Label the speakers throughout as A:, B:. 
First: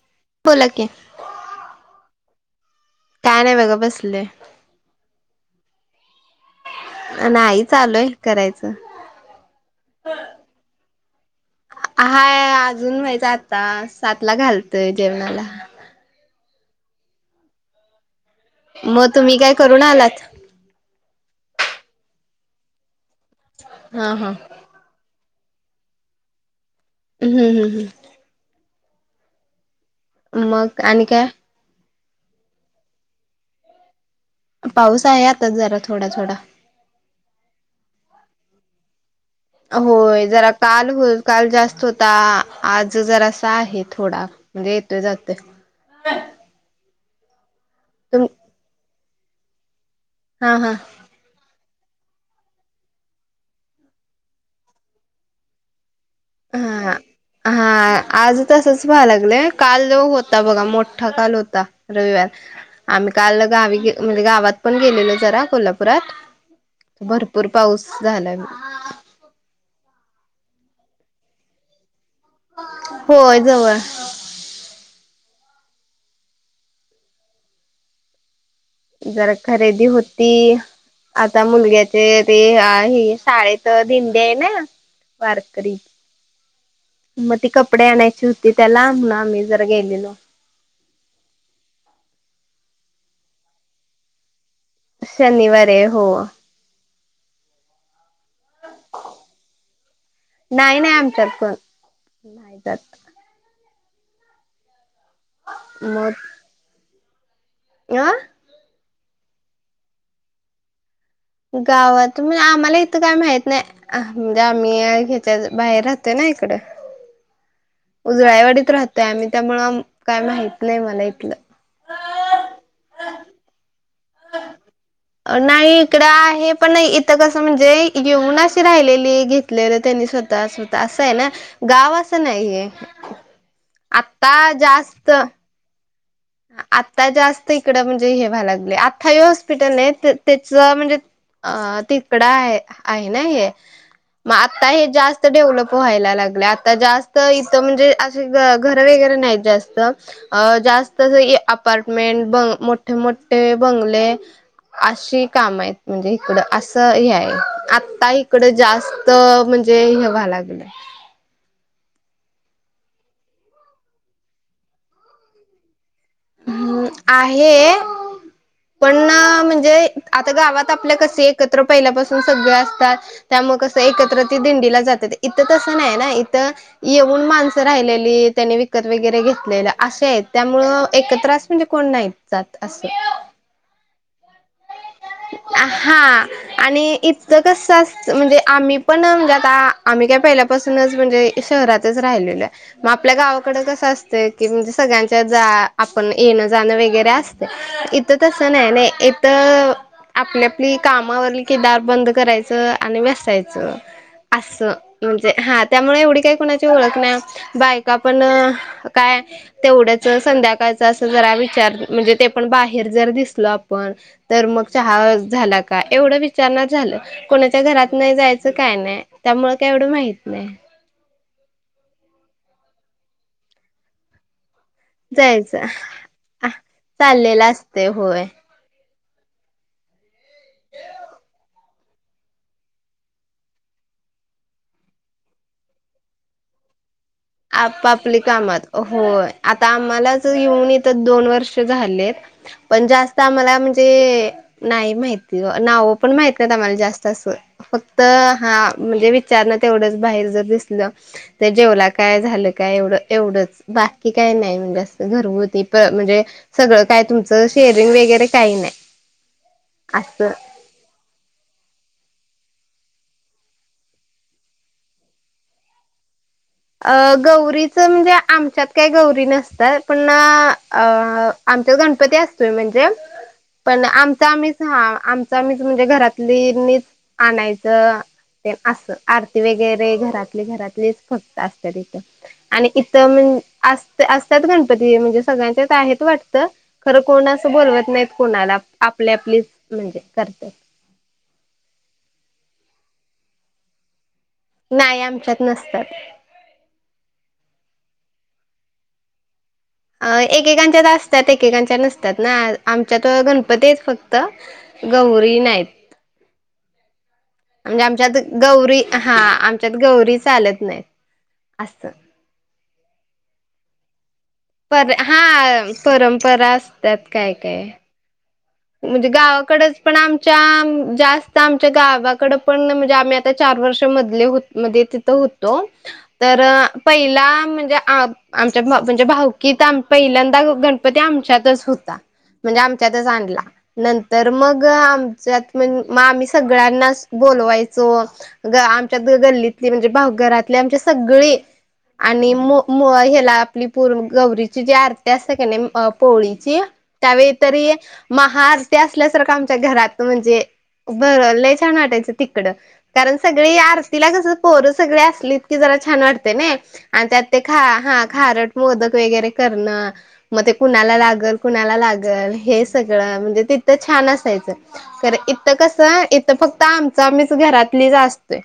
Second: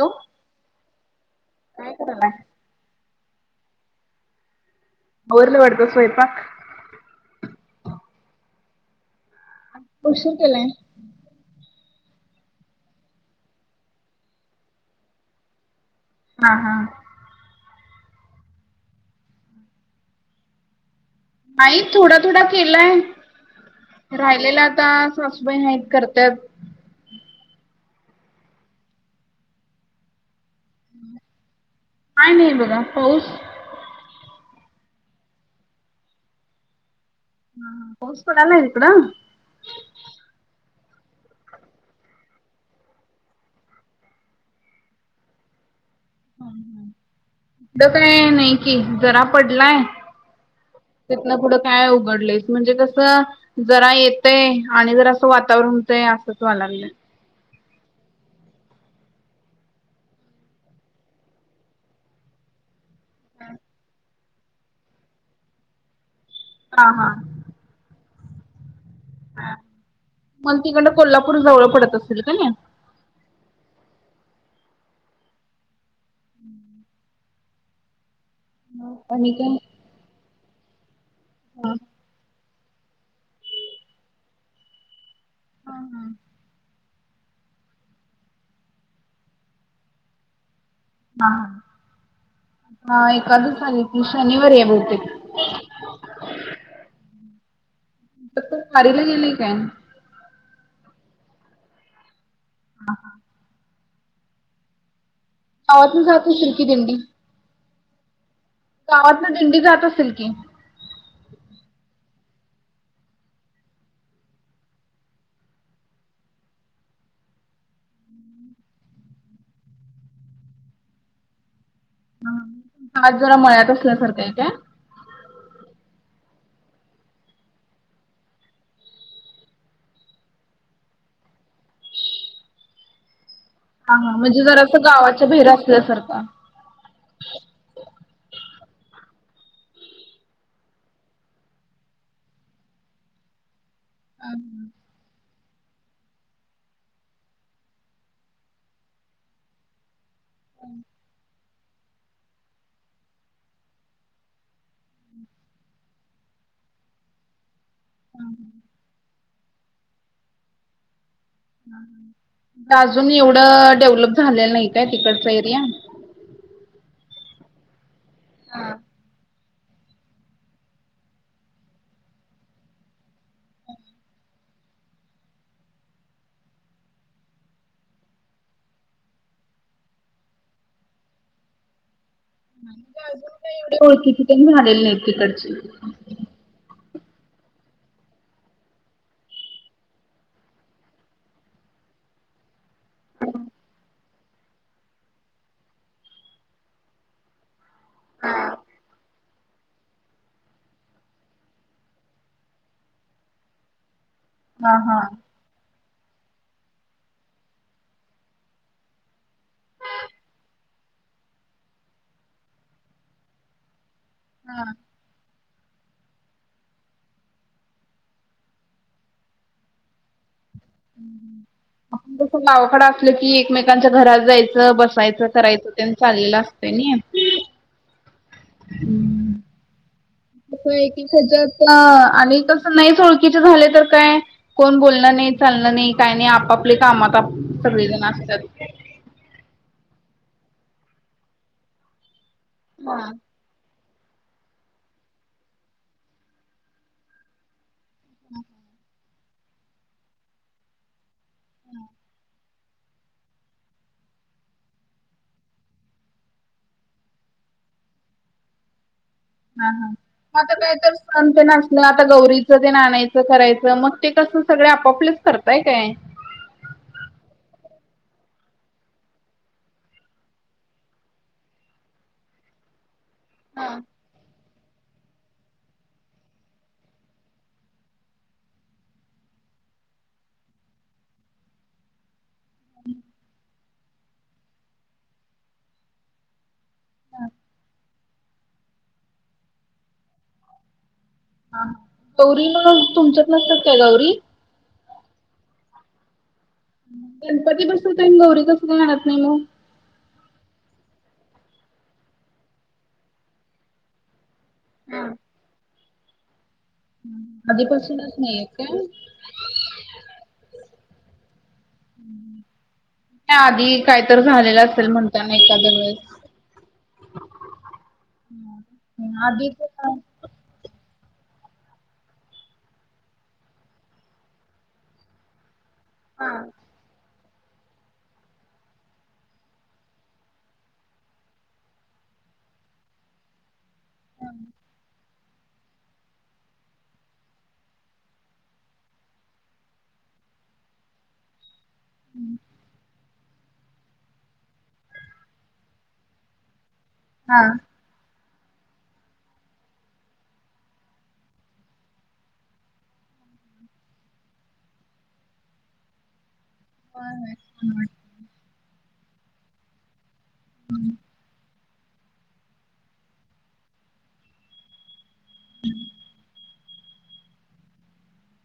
A: Hello
B: बोलाकी
A: काय कराला
B: काय नाही बघा बसले
A: आवरलं वाटत स्वयंपाक
B: नाही चालूय करायचं
A: उशू केलाय
B: हाय अजून व्हायचं आता सातला घालतोय जेवणाला
A: हा हा
B: मग तुम्ही काय करून आलात
A: आई थोडा थोडा केलाय
B: हा हा
A: राहिलेला आता सासूबाई आहेत करत्यात
B: ह हम हम ह मग आणि काय
A: काय नाही बघा पाऊस
B: पाऊस आहे आता जरा थोडा थोडा
A: हा पाऊस पडलाय इकड
B: होय जरा काल हो काल जास्त होता आज जरासा आहे थोडा. [unintelligible] म्हणजे येतोय जातं [unintelligible]
A: तसं
B: तुम
A: काय नाही कि जरा पडलाय [unintelligible]
B: हा हा. [unintelligible]
A: तिथन पुढं काय उघडलय म्हणजे जसं जरा येतंय आणि जर असं वातावरण होतंय असंच व्हायला लागलं ये.
B: हा. हा आज तसंच व्हायला लागलं काल होता बघा मोठा काल होता. [unintelligible] रविवार आम्ही काल गावी म्हणजे गावात पण गेलेलो जरा कोल्हापुरात
A: हा
B: [unintelligible]
A: हा.
B: भरपूर पाऊस झालाय.
A: [unintelligible] मला तिकडन कोल्हापूर जवळ पडत असेल का नाही.
B: होय जवळ [unintelligible]
A: [unintelligible] [unintelligible] आणि
B: जरा
A: काय?
B: खरेदी होती आता मुलग्या ते ते आ हे शाळेच दिंडी आहे ना वारकरी
A: हा हा.
B: [unintelligible] मग ती कपडे आणायची होती त्याला मंग आम्ही जरा गेलेलो.
A: हा हा हा एक सारी त शनिवार्या बहुतेक.
B: शनिवार ये हो. [unintelligible]
A: तर वारीला गेली काय [unintelligible]
B: नाही नाही आमच्यात पण नाही जात.
A: गावांतन जात असल की पेंडी दिंडी. [unintelligible]
B: आ. [unintelligible]
A: गावातन दिंडी जात असेल की. [unintelligible]
B: गावात म आम्हाला इथं काय माहित नाही अ म्हणजे आम्ही ह्याच्या बाहेर राहतोय ना इकडं. उजळाईवाडीत राहतोय आम्ही, त्यामुळं, काय माहितलंय मला इथलं.
A: आत जरा मळ्यात असल्यासारखा हाय काय?
B: नाही इकडं आहे पण इथं कसं म्हणजे येऊन अशी राहिलेली [unintelligible] घलेलं त्यांनी स्वतः स्वतः असं ये ना गाव असं नाहीये.
A: हा हा
B: आता
A: म्हणजे जरं अस
B: जास्त
A: गावाच्या बाहेर असल्यासारखं.
B: आता जास्त इकडं म्हणजे हे व्हायला लागले आता हे हॉस्पिटल ये आहे त्याच म्हणजे [unintelligible] अ ऽ तिकडं आहे,, आहे ना हे,, मग आता हे जास्तऽ [unintelligible] डेव्हलप व्हायला लागलय,, आता जास्त, इथ म्हणजे असे घर वगैरे नाहीत जास्त. [unintelligible] अ जास्त अपार्टमेंट, बंग मोठे मोठे बंगले,, [unintelligible] अशी काम आहेत, म्हणजे,, इकडं असं हे हाय. आता इकड जास्त ऽम्हणजे हे वाय लागलंय.
A: अजून एवढं डेव्हलप झालेलं नाही काय तिकडचा एरिया? [unintelligible]
B: हम् आहे,, पण म्हणजेऽ आता गावात आपल्या कसं एकत्र पहिल्यापासून सगळे असतात,,, त्यामुळ कसं एकत्र ती दिंडीला जातात,, इथं तसं नाही ना,, इथऽ येऊन माणसं राहिलेली,, त्यांनी विकत वगैरे घेतलेलं,, असे आहेत त्यामुळंऽ [unintelligible] एकत्र आस म्हणजे कोण नाही जा [unintelligible] त,, असंऽ
A: ओळखिची तन झालेली नाही. [unintelligible]
B: हा,, आणिऽ इतकं कसं असतं, म्हणजे, आम्ही पण म्हणजे, आता आम्ही काय पहिल्यापासूनच, म्हणजेऽ [unintelligible] शहरातच राहिलेले आहे,, मग आपल्या गावाकडे कसं असतयऽ की म्हणजे सगळ्यांच्या जा,, आपण येणं जाणं वगैरे असतय,, इथं तसं नाही नाही. [unintelligible] तरऽ [unintelligible] आपली, आपली काम आवरली की दार बंद करायचं आणि बसायचं. असं,
A: हा हा.
B: म्हणजे हा त्यामुळे एवढी काही कोणाची ओळख नाही, बाईका पण काय तेवढंच संध्याकाळच असं जरा विचारतेत, म्हणजे ते पण बाहेर जर दिसल आपण तर
A: हा.
B: मग, चहा झाला का एवढं विचारणार झालं. कोणाच्या घरात नाही जायचं, काय नाही त्यामुळ काय एवढं माहित नाही.
A: आपण गावाकडं असल की, एकमेकांच्या घरात जायचं बस सायच, करायचं, तेन चाललेलं असतंय नाई.
B: चाललेल अस तय, होय.
A: हम्म. होय की [unintelligible] आणि तसं नाहीच ओळखकीचे झाले तर काय कोण बोलणं नाही, चालण नाही, काही नाही, आपापले कामात आप सगळेजण
B: आपापली
A: असतात.
B: कामात हो होय. आता आम्हालाच येऊन इथ दोन वर्ष झालेत, पण
A: हा.
B: जास्त आम्हाला ते नाही माहिती, नाव पण माहित नाही आम्हाला जास्त असं फक्त हा, म्हणजे विचारण तेवढंच बाहेर जर दिसलं तर जेवलात काय झालं काय, एवढं एवढंच, बाकी काय नाही म्हणजे असं घरगुती प म्हणजे सगळं काय तुमचं शेअरिंग वगैरे काही नाही.
A: हा, हा,
B: असं.
A: मग आता का तर काम तेन आसलं, आता गौरीचं ते आनायचं, करायचं, मग ते कस सगळे आपापलेच करताय काय?
B: अह गौरीच म्हणजे, आमच्यात काही गौरी नसतात, पण अह आमच्यात गणपती असतोय म्हणजे.
A: हा.
B: पण आमचा आम्हीच हा आमच आम्ही च म्हणजे घरातलीनीच आणायचं. ते असं, आरती वगैरे घरातले घरातलेच फक्त असत तिथं, आणि इथं म्हण अस असत्यात गणपती म्हणजे, सगळ्यांच्यात आहेत वाटतं खरं कोण असं बोलवत नाहीत कोणाला आपली आपलीच म्हणजे करते.
A: हा गौरी मग तुमच्यात नसतात काय गौरी?
B: नाही आमच्यात नसतात.
A: गणपती बसवताय आणि गौरी कसं काय आणत नाही मग?
B: अह एकेकांच्यात असतात एकेकांच्या नसतात ना, आमच्यात गणपतीच फक्त गौरी नाहीत.
A: हम्म.
B: म्हणजे आमच्यात गौरी हा आमच्यात गौरी चालत नाहीत असत
A: नाही आधी काही तर झालेलं असेल
B: पर हा
A: म्हणता ना एखाद्या
B: परंपरा असतात
A: वेळेस
B: काय काय.
A: [unintelligible]
B: म्हणजे
A: आधीच
B: गावाकडच पण आम च्या जास्त आमच्या गावाकड पण म्हणजे आम्ही आता चार वर्ष मधले होत मधेच ती थ होतो
A: हा.
B: तर पहिला म्हणजे आ आमच्यात म्हणजे भावकीत पहिल्यांदा गणपती आमच्यातच होता. म्हणजे आमच्यातच आणला. नंतर मग आमच्या मंग मग आम्ही सगळ्यांनाच बोलवायचो. ग आमच्या गल्लीतली म्हणजे घरातले आमचे सगळी आणि मो मो ह्याला नि पूर गौरीची जी आरती असत की नाही पोळीची त्यावेळी
A: हा.
B: तरी महाआरती असल्यासारखं आमच्या घरात म्हणजे भर लय छान वाटायचं तिकडं कारण सगळी आरतीला कसं पोर सगळी असलीत की जरा छान वाटते नाय आणि त्यात ते खा खारट मोदक वगैरे करणं, मग ते कुणाला लागल कुणाला लागल हे सगळं म्हणजे, तिथं छान असायचं. इथं कसं इथं फक्त आमचं आम्हीच घरातलीच असतोय.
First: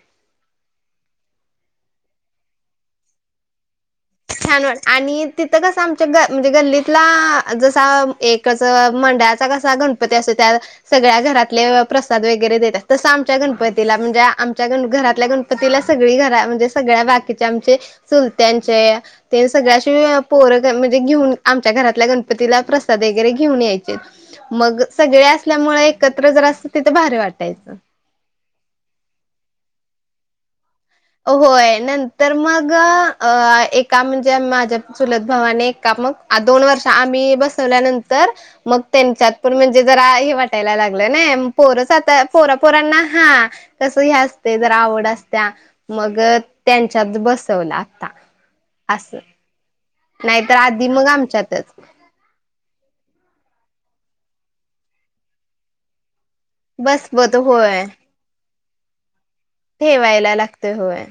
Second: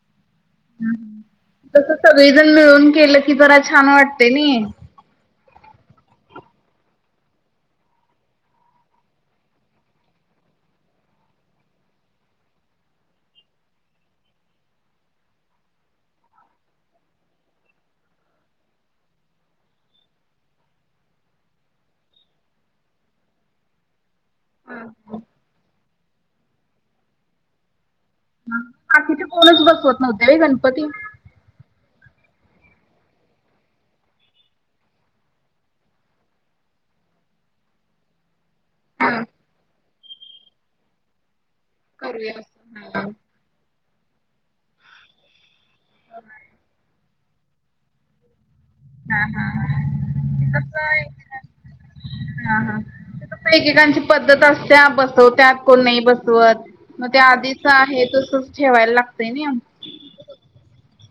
A: तस सगळीजण मिळून केलं की जरा छान वाट
B: छान वाट आणि तिथं कसं आमच्या ग म्हणजे गल्लीतला जसा एकच मंडळाचा कसा गण पती अस त्या सगळ्या घरातले प्रसाद वगैरे देतात तसं आमच्या गणपतीला म्हणजे आमच्या ग घरातल्या गण पतीला सगळी घरा म्हणजे सगळ्या बाकीचे आमचे चुलत्यांचे. ते सगळ्याशी पोर म्हणजे घेऊन आमच्या घरातल्या गणपतीला प्रसाद वगैरे घेऊन याय मग सगळे असल्यामुळ एकत्र जरा असत तिथं भारी वाटायचं.
A: म्हणजे कोणीच बसवत नव्हते होय गणपती.
B: होय नंतर मग अ एका म्हणजे माझ्या चुलत भावाने एका मग आ दोन वर्ष आम्ही बसवल्यानंतर मग
A: हा
B: त्यांच्यात म्हणजे जरा हे वाटायला लागलं ना. पोर साता
A: करूया
B: पोरा पोरांना हा कसं हे असते जरा आवड असत्या. मग त्यांच्यात बसवला आता, असं.
A: हा हा
B: नाहीतर आधी
A: कसय
B: मग आमच्यातच.
A: हा हा, [unintelligible] एकेकांची पद्धत असत्या बसवत्यात कोण नाही बसवत. मग ते
B: बसवत
A: आधीच
B: होय
A: आहे तसच ठेवायला लागतंय नी.
B: ठेवायला लागतय होय.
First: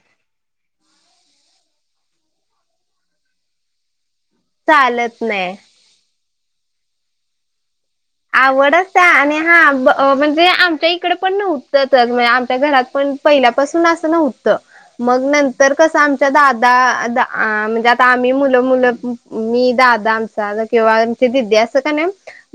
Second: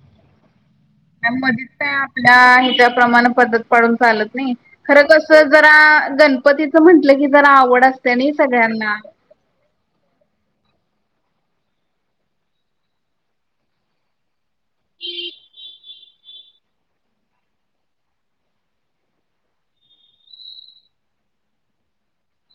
A: मधीच काय आपल्या हिजा प्रमाण पद्धत पाडून चालत नाही. खर
B: चालत
A: कस
B: नाही
A: जरा गणपतीच म्हंटलं की जरा आवड अस
B: आवड असत्या आणि हा ब म्हणजे, आमच्या इकडे पण नव्हतं [unintelligible] आमच्या घरात पण पहिल्यापासून असं नव्ह त मग नंतर कस आम दादा आ म्हणजे आता आम्ही मुलं मुलं मी दादा आमचा किंवा ती दीदी असत्या का नाही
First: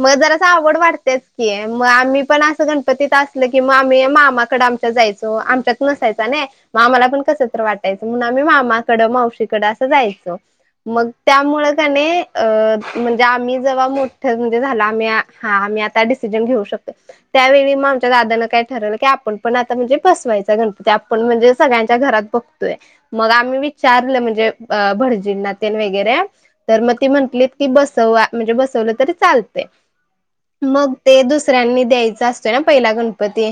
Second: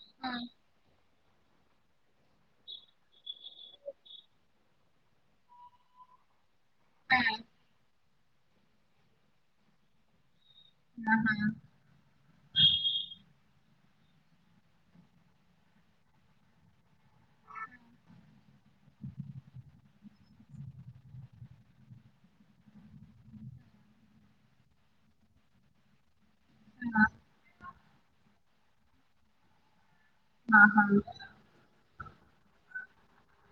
B: मग जरा सा आवड वाटत्याच की मग आम्ही पण असं गणपतीत असल की मग आम्ही मामाकड आमच्या जायचो आमच्या नसायचा नाही आम्हाला
A: हा.
B: पण कस तर वाटायचं म्हणून आम्ही मामाकड मावशीकड असं जायचो. मग
A: हा हा
B: त्यामुळं कणी अ म्हणजे आम्ही जव्हा मोठं म्हणजे झाला आम्ही आ हा आम्ही आता डिसिजन घेऊ शकतोय. त्यावेळी मग आमच्या दादान काय ठरवलं की आपण पण आता म्हणजे बसवायचा गणपती आपण म्हणजे सगळ्यांच्या घरात बघतोय मग आम्ही विचारलं म्हणजे अ भडजीनातेन वगैरे. तर मग ती म्हटलीत की बसवा म्हणजे बसवलं तरी चालतयं.
A: हा
B: मग
A: हा.
B: ते दुसऱ्यांनी द्यायचा असतोय ना पहिला गणपती.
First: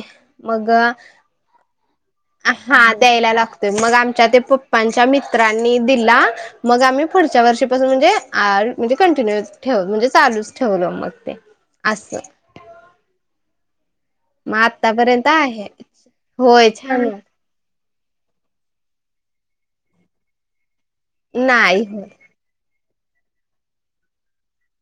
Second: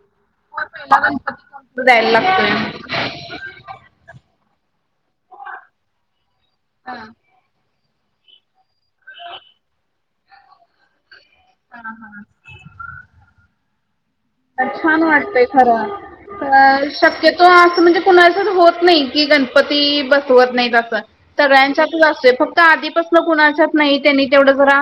A: हो
B: मगं
A: पहिला गणपती कंकूर द्यायला लागतोय.
B: आहा द्यायला लाग मगं आमच्या ते पप्पांच्या मित्रांनी दिला. मग आम्ही
A: हा.
B: पुढच्या वर्षीपासून म्हणजे आ म्हणजे कंटिन्यूस ठेव म्हणजे चालूच ठेवलो मग ते.
A: हा
B: असं
A: हा.
B: मग
A: छान
B: आतापर्यंत
A: वाटतयं
B: आहे
A: खरं
B: होय
A: अ
B: छान
A: शक्य तो असं म्हणजे कुणाचात होत नाही, की गणपती बसवत नाही असं.
B: नाही
A: सगळ्यांच्यातच
B: हो
A: असतोय फक्त आधीपासनं कुणाच्यात नाही त्यांनी तेवढं जरा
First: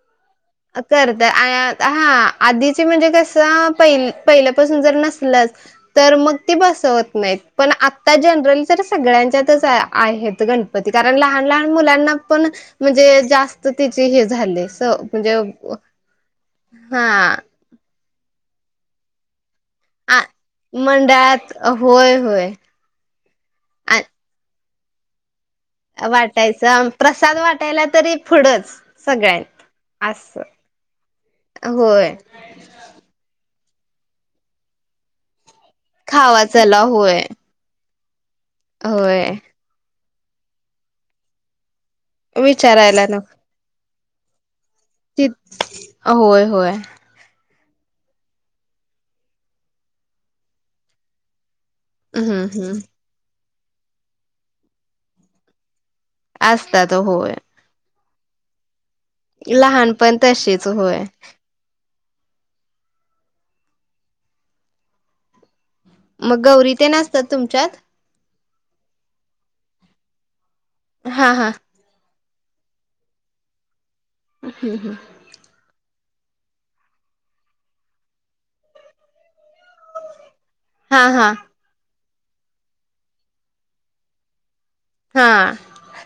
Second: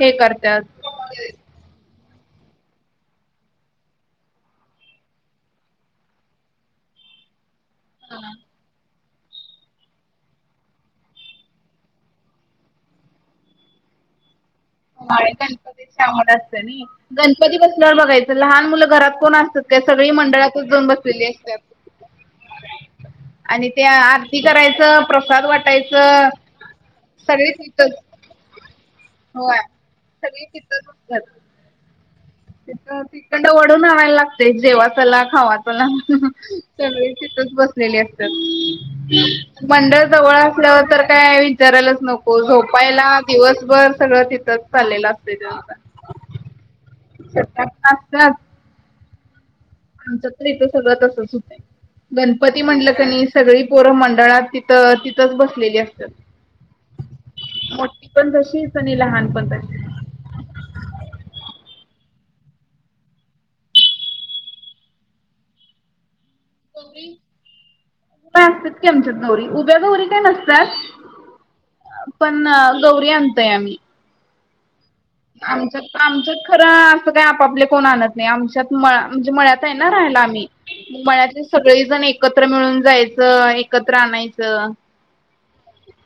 A: हे करत्यात.
B: करतयं [unintelligible] आहा आधीचे म्हणजे कसं पहि पहिल्यापासून जर नसलंच तर मग ती बसवत नाहीत, पण आता जनरल जर सगळ्यांच्यातच आ आहेत गणपती कारण लहान लहान मुलांना पण म्हणजे जास्त तिची हे झाले स म्हणजे हा
A: गणपती बसल्यावर बघायचं लहान मुलं घरात कोण असत्या त्या सगळी
B: आ
A: मंडळातच जाऊन बसलेली
B: मंडळात
A: असत्यात.
B: होय होय.
A: आणि त्या आरती करायचं प्रसाद वाट
B: वाटायचा प्रसाद वाटायला
A: तिथंच
B: तरी पुढंच. सगळ्या
A: होय
B: आहेत असं.
A: सगळी तिथंच असतात.
B: होय.
A: तिथं तिकडंन वडून आणायला लागतयं जेवा चला खावा चला.
B: खावा चला
A: सगळी
B: होय
A: तिथंच बस लेली
B: होय.
A: असत्यात. मंडळ जवळ असल्यावर तर काय विचारायलाच नको. हो
B: विचारायला
A: झोपायला,
B: नको
A: दिवसभर सगळं तिथंच चाललेलं
B: ति
A: असतयं त्याचं.
B: होय होय.
A: [unintelligible] आसत्यात. आमचं तर इथं सगळं तसंच हुतयं.
B: हम्म
A: गणपती
B: हम्म.
A: म्हटलं कणी सगळी पोरं मंडळात तिथं तिथंच बसलेली असत्यात.
B: आसतात होय.
A: मोठी पण तशीच आणि लहान पण तशी
B: लहान पण तशीच. होय. मग गौरी तेन आसत्यात तुमच्यात?
A: मग असतात की आमच्यात गौरी. उभ्या गौरी काय नसत्यात.
B: हा हा.
A: पण गौरी आणतोय आम्ही.
B: हं हं.
A: आमच्यात आमच्यात खरं असं काही आपापले कोण आणत नाही. आमच्यात म म्हणजे मळ्यात आहे ना राहायला आम्ही.
B: हा हा.
A: मळ्यातली सगळी जण एकत्र मिळून जायचं आणि एकत्र आणायचं.
B: हा.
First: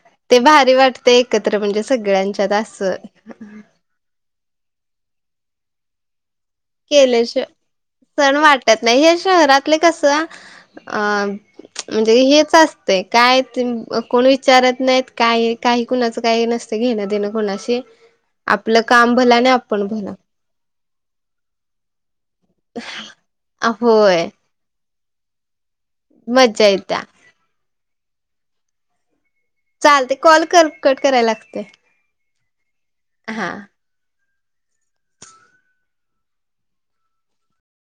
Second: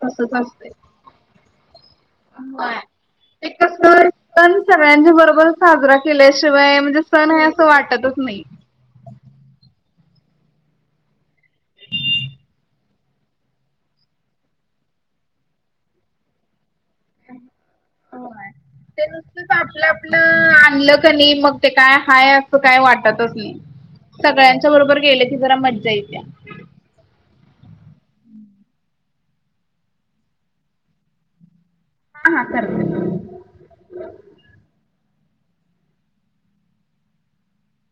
A: तसच
B: ते
A: असतंय
B: भारी वाटतयं एकत्र, म्हणजे सगळ्यांच्यात
A: होय
B: असं.
A: ते कसं एकदम सगळ्यांच्या बरोबरच साजरा केल्याशिवाय म्हणजे सण आहे असं वाटतच नाही.
B: त्यात नाही, हे शहरातले कसं? अं म्हणजे हेच असतयं. काय कोण विचारत नाही. काय एक काही कुणाचं काय नसतयं घेणं. देणं कोणाशी
A: होय.
B: आपलं
A: ते
B: काम भला आणि
A: नुसतच आपलं
B: आपण भला
A: आपलं आणलं कणी मग ते काय हाय असं काय वाटतच नाही.
B: होय
A: सगळ्यांच्या बरोबर गेले की जरा मज्जा येते.
B: मज्जा येत्या. चाल ते कॉल कर कट करायला लागते.
A: हां हा करते.
B: हा.